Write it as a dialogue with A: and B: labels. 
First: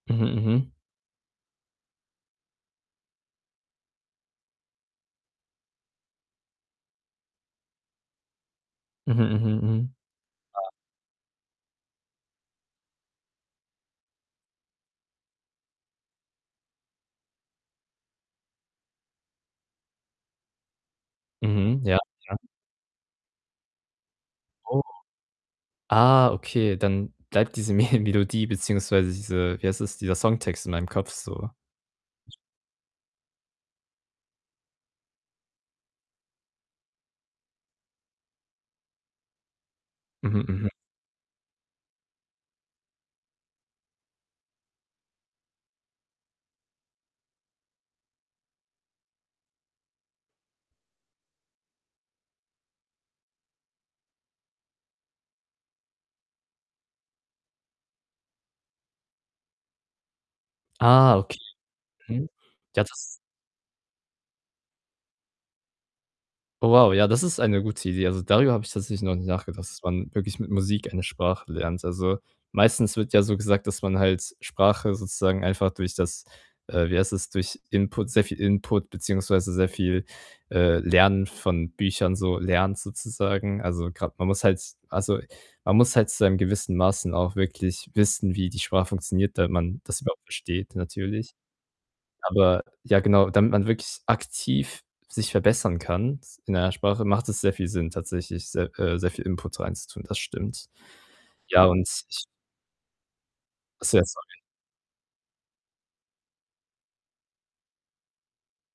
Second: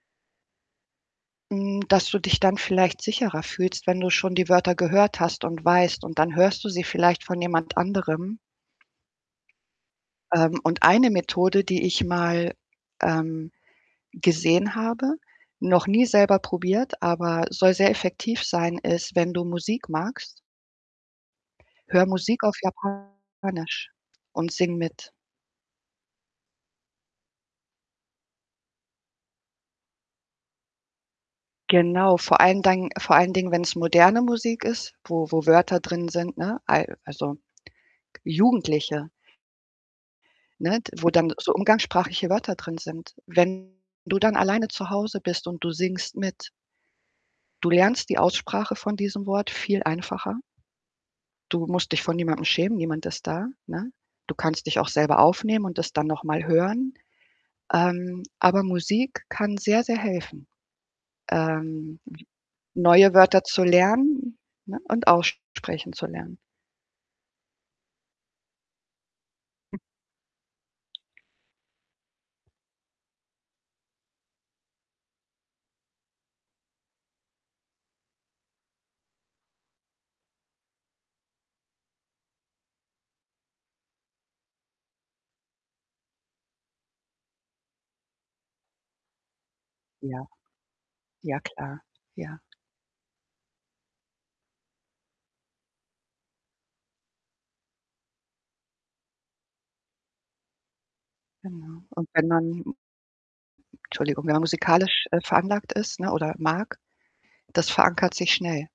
A: Mhm, mhm.
B: Hm, dass du dich dann vielleicht sicherer fühlst, wenn du schon die Wörter gehört hast, und weißt und dann hörst du sie vielleicht von jemand anderem.
A: Mhm, mhm, mhm.
B: Ähm,
A: Ja.
B: und eine Methode, die ich mal, ähm, gesehen habe, noch nie selber probiert, aber soll sehr effektiv sein, ist, wenn du Musik magst
A: Mhm, ja,
B: höre
A: ja.
B: Musik auf Japanisch und sing
A: Oh.
B: mit.
A: Ah, okay, dann bleibt diese Me Melodie beziehungsweise diese wie heißt das, dieser Songtext in meinem Kopf so.
B: Genau, vor allen Dingen vor allen Dingen, wenn's moderne Musik ist, wo wo Wörter drin sind, ne? Ei also, jugendliche
A: Mhm, mhm.
B: ne? D wo dann so umgangssprachliche Wörter drin sind. Wenn du dann alleine zu Hause bist und du singst mit du lernst die Aussprache von diesem Wort viel einfacher. Du musst dich vor niemandem schämen, niemand ist da, ne? Du kannst dich auch selber aufnehmen und das dann noch mal hören. Ähm, aber Musik kann sehr, sehr helfen,
A: Ah, okay.
B: ähm,
A: Mhm. Ja, das
B: neue Wörter zu lernen, ne, und aussprechen zu lernen.
A: Oh wow, ja, das ist eine gute Idee. Also, darüber habe ich tatsächlich noch nicht nachgedacht, dass man wirklich mit Musik eine Sprache lernt. Also, meistens wird ja so gesagt, dass man halt Sprache sozusagen einfach durch das äh, wie heißt das, durch Input sehr viel Input beziehungsweise sehr viel, äh, Lernen von Büchern so lernt sozusagen. Also, grad man muss halt also, man muss halt zu einem gewissen Maßen auch wirklich wissen, wie die Sprache funktioniert, damit man das überhaupt
B: Ja.
A: versteht natürlich.
B: Ja klar, ja.
A: Aber, ja, genau, damit man wirklich aktiv sich verbessern kann in einer Sprache, macht es sehr viel Sinn, tatsächlich sehr äh, sehr viel Input reinzutun. Das stimmt. Ja,
B: Genau.
A: und
B: Und
A: ich
B: wenn man M
A: Ach so ja,
B: 'Tschuldigung, wenn
A: sorry.
B: man musikalisch, äh, veranlagt ist, ne, oder mag, das verankert sich schnell.